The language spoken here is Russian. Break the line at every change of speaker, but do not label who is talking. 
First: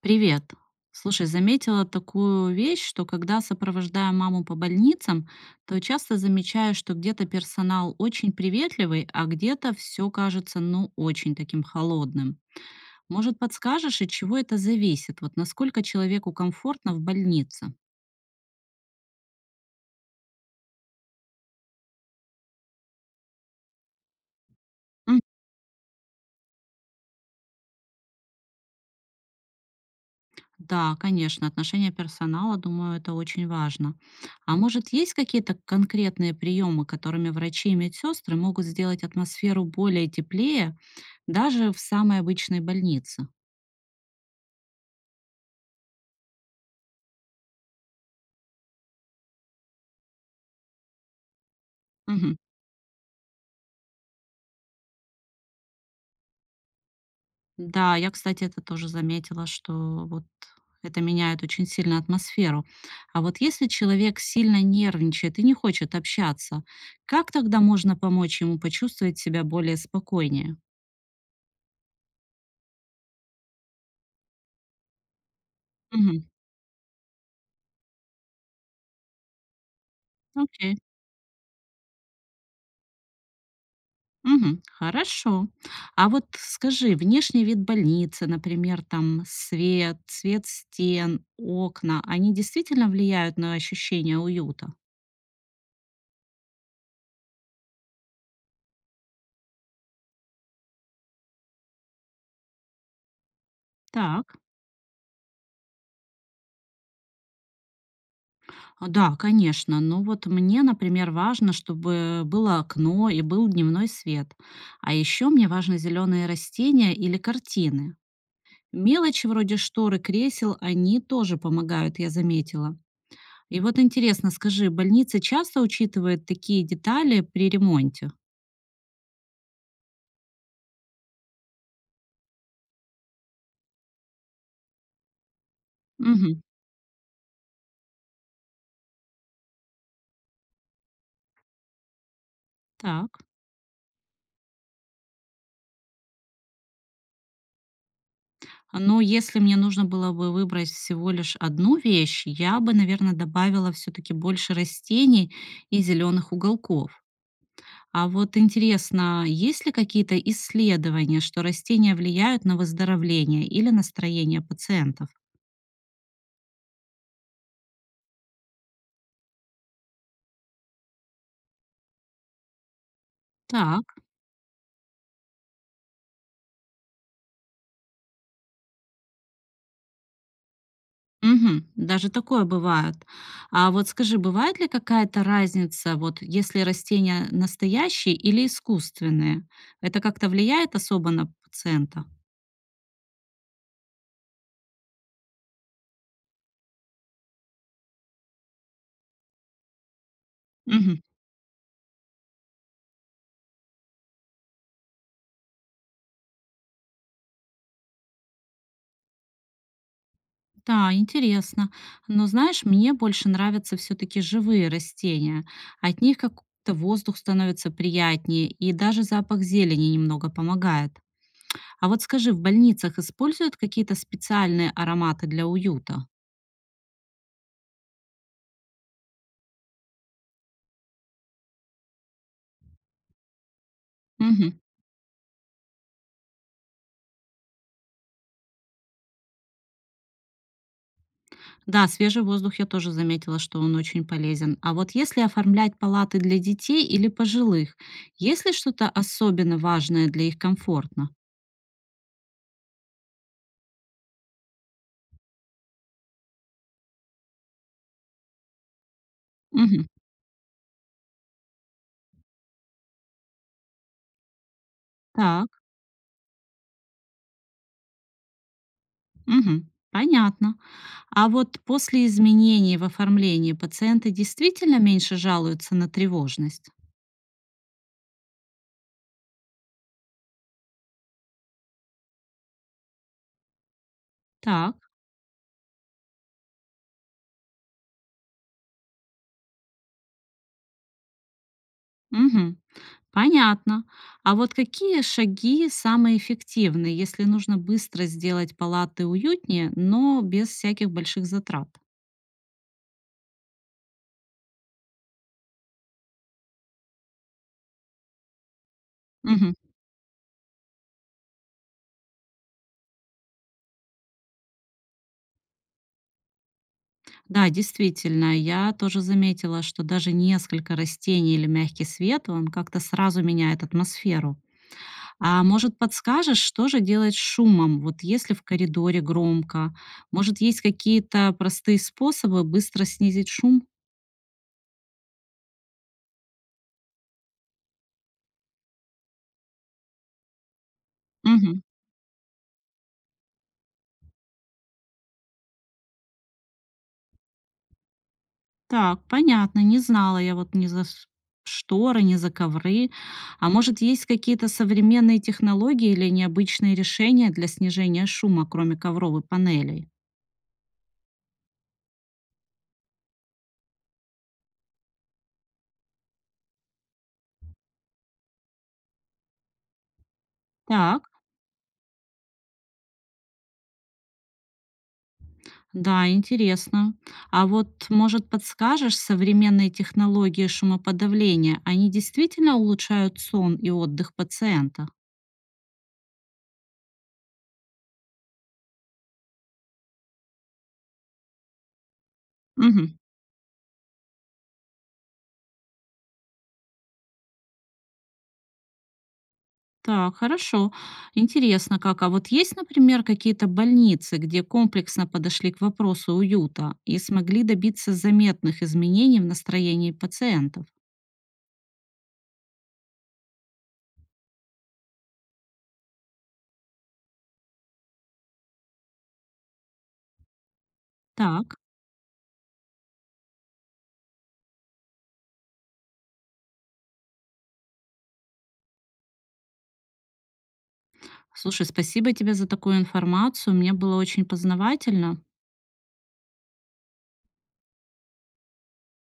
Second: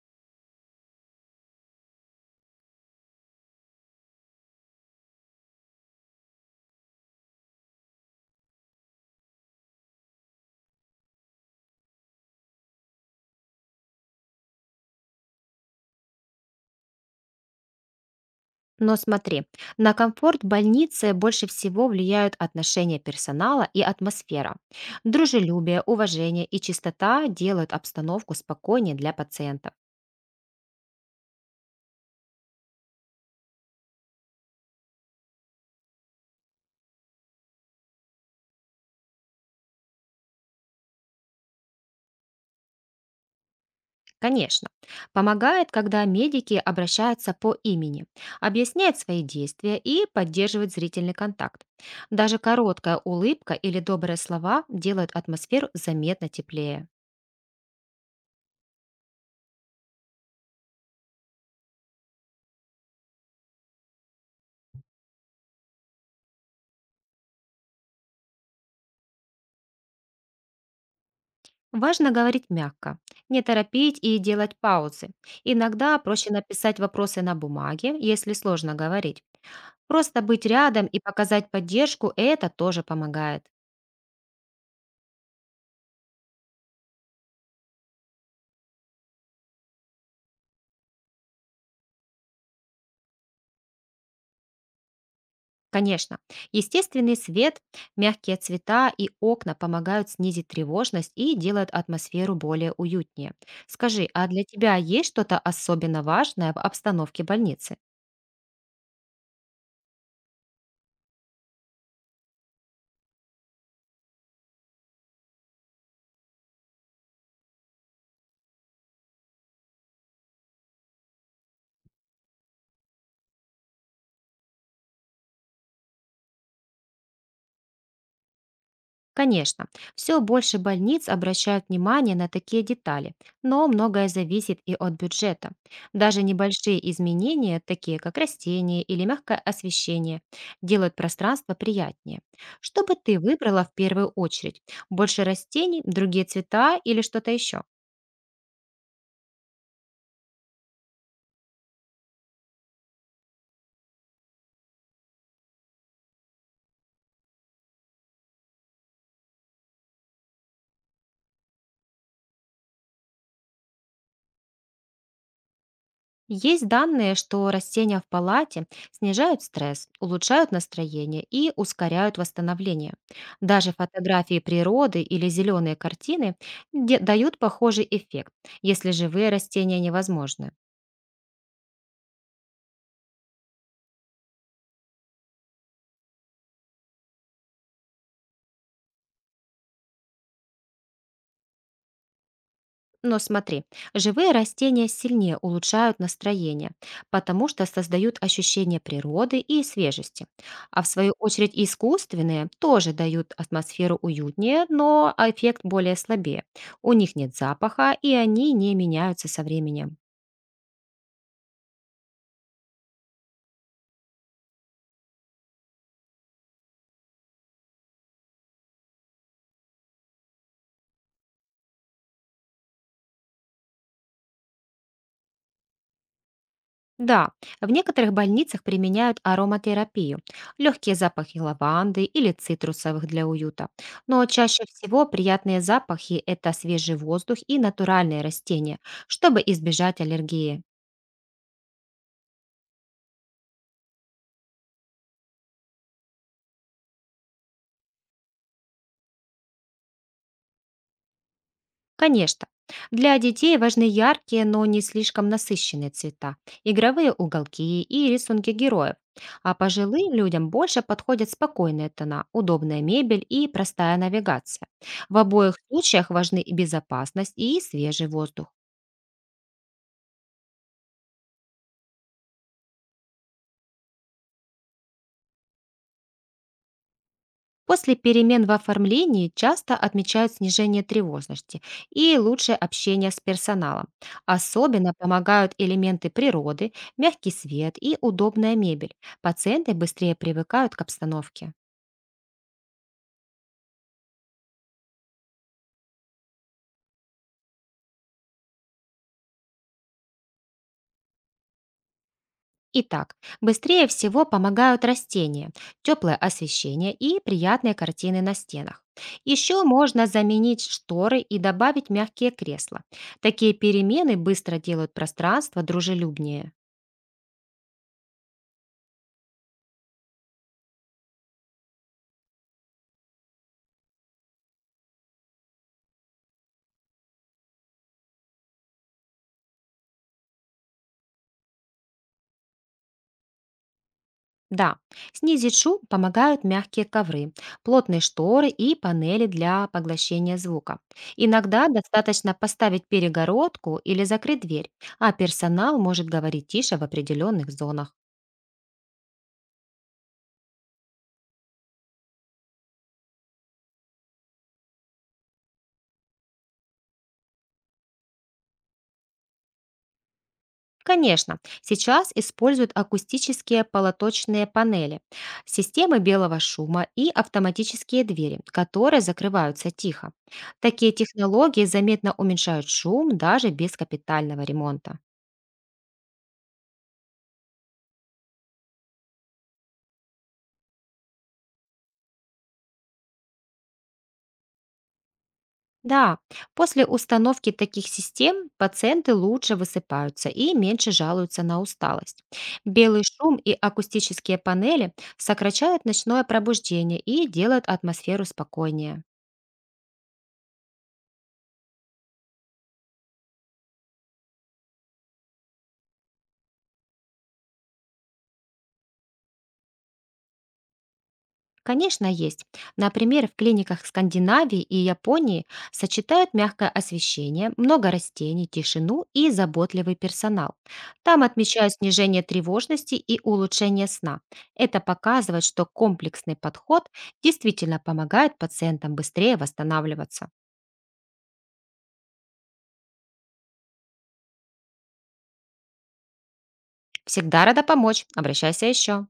Привет. Слушай, заметила такую вещь, что когда сопровождаю маму по больницам, то часто замечаю, что где-то персонал очень приветливый, а где-то все кажется, очень таким холодным. Может, подскажешь, от чего это зависит? Вот насколько человеку комфортно в больнице?
Но смотри, на комфорт больницы больше всего влияют отношения персонала и атмосфера.
М.
Дружелюбие, уважение и чистота делают обстановку спокойнее для пациентов.
Да, конечно, отношение персонала, думаю, это очень важно. А может, есть какие-то конкретные приемы, которыми врачи и медсестры могут сделать атмосферу более теплее, даже в самой обычной больнице.
Конечно, помогает, когда медики обращаются по имени, объясняют свои действия и поддерживают зрительный контакт.
Мгм.
Даже короткая улыбка или добрые слова делают атмосферу заметно теплее.
Да, я, кстати, это тоже заметила, что вот это меняет очень сильно атмосферу. А вот если человек сильно нервничает и не хочет общаться, как тогда можно помочь ему почувствовать себя более спокойнее?
Важно говорить мягко, не торопить и делать паузы. Иногда
Мгм.
проще написать вопросы на бумаге, если сложно говорить. Просто быть
Окей.
рядом и показать поддержку– это тоже помогает.
Мгм. Хорошо. А вот скажи, внешний вид больницы, например, там свет, цвет стен, окна, они действительно влияют на ощущение уюта?
Конечно, естественный свет, мягкие цвета и окна помогают снизить тревожность и делают атмосферу более уютнее. Скажи, а
Так.
для тебя есть что-то особенно важное в обстановке больницы?
А, да, конечно. Но вот мне, например, важно, чтобы было окно и был дневной свет. А еще мне важны зеленые растения или картины. Мелочи вроде шторы, кресел, они тоже помогают, я заметила. И вот интересно, скажи, больница часто учитывает такие детали при ремонте?
Конечно, все больше больниц обращают внимание на такие детали, но многое зависит и от бюджета. Даже
Угу,
небольшие изменения, такие как растения или мягкое освещение, делают пространство приятнее. Что бы
так.
ты выбрала в первую очередь? Больше растений, другие цвета или что-то еще?
Но если мне нужно было бы выбрать всего лишь одну вещь, я бы, наверное, добавила все-таки больше растений и зеленых уголков. А вот интересно, есть ли какие-то исследования, что растения влияют на выздоровление или настроение пациентов?
Есть данные, что растения в палате снижают стресс, улучшают настроение и ускоряют восстановление. Даже
Так,
фотографии природы или зеленые картины дают похожий эффект, если живые растения невозможны.
мгм, даже такое бывает. А вот скажи, бывает ли какая-то разница, вот если растения настоящие или искусственные? Это как-то влияет особо на пациента?
Но смотри, живые растения сильнее улучшают настроение, потому что создают ощущение природы и свежести. А в
Мгм.
свою очередь искусственные тоже дают атмосферу уютнее, но эффект более слабее. У них нет запаха, и они не меняются со временем.
Да, интересно. Но знаешь, мне больше нравятся все-таки живые растения. От них как-то воздух становится приятнее, и даже запах зелени немного помогает. А вот скажи, в больницах используют какие-то специальные ароматы для уюта?
Да, в некоторых больницах применяют ароматерапию, легкие запахи лаванды или цитрусовых для уюта. Но
Мгм.
чаще всего приятные запахи– это свежий воздух и натуральные растения, чтобы избежать аллергии.
Да, свежий воздух я тоже заметила, что он очень полезен. А вот если оформлять палаты для детей или пожилых, есть ли что-то особенно важное для их комфортно?
Конечно. Для детей важны яркие, но не слишком насыщенные цвета, игровые уголки и рисунки героев. А
Мгм.
пожилым людям больше подходят спокойные тона, удобная мебель и простая навигация. В
Так.
обоих случаях важны и безопасность, и свежий воздух.
Мгм, понятно. А вот после изменений в оформлении пациенты действительно меньше жалуются на тревожность?
После перемен в оформлении часто отмечают снижение тревожности и лучшее общение с персоналом.
Так,
Особенно помогают элементы природы, мягкий свет и удобная мебель. Пациенты быстрее привыкают к обстановке.
мгм, понятно. А вот какие шаги самые эффективные, если нужно быстро сделать палаты уютнее, но без всяких больших затрат?
Итак, быстрее всего помогают растения, теплое освещение и приятные картины на стенах.
Мгм.
Еще можно заменить шторы и добавить мягкие кресла. Такие перемены быстро делают пространство дружелюбнее.
Да, действительно, я тоже заметила, что даже несколько растений или мягкий свет, он как-то сразу меняет атмосферу. А может, подскажешь, что же делать с шумом? Вот если в коридоре громко, может, есть какие-то простые способы быстро снизить шум?
Да, снизить шум помогают мягкие ковры, плотные шторы и панели для поглощения звука.
Мгм.
Иногда достаточно поставить перегородку или закрыть дверь, а персонал может говорить тише в определенных зонах.
Так, понятно, не знала я вот ни за ш- шторы, ни за ковры. А может, есть какие-то современные технологии или необычные решения для снижения шума, кроме ковровой панелей?
Конечно, сейчас используют акустические полоточные панели, системы белого шума и автоматические двери, которые закрываются тихо. Такие
Так.
технологии заметно уменьшают шум даже без капитального ремонта.
Да, интересно. А вот, может, подскажешь, современные технологии шумоподавления, они действительно улучшают сон и отдых пациента?
Да, после установки таких систем пациенты лучше высыпаются и меньше жалуются на усталость.
Мгм.
Белый шум и акустические панели сокращают ночное пробуждение и делают атмосферу спокойнее.
Так, хорошо. Интересно как. А вот есть, например, какие-то больницы, где комплексно подошли к вопросу уюта и смогли добиться заметных изменений в настроении пациентов?
Конечно, есть. Например, в клиниках Скандинавии и Японии сочетают мягкое освещение, много растений, тишину и заботливый персонал. Там
Так.
отмечают снижение тревожности и улучшение сна. Это показывает, что комплексный подход действительно помогает пациентам быстрее восстанавливаться.
Слушай, спасибо тебе за такую информацию. Мне было очень познавательно.
Всегда рада помочь. Обращайся еще.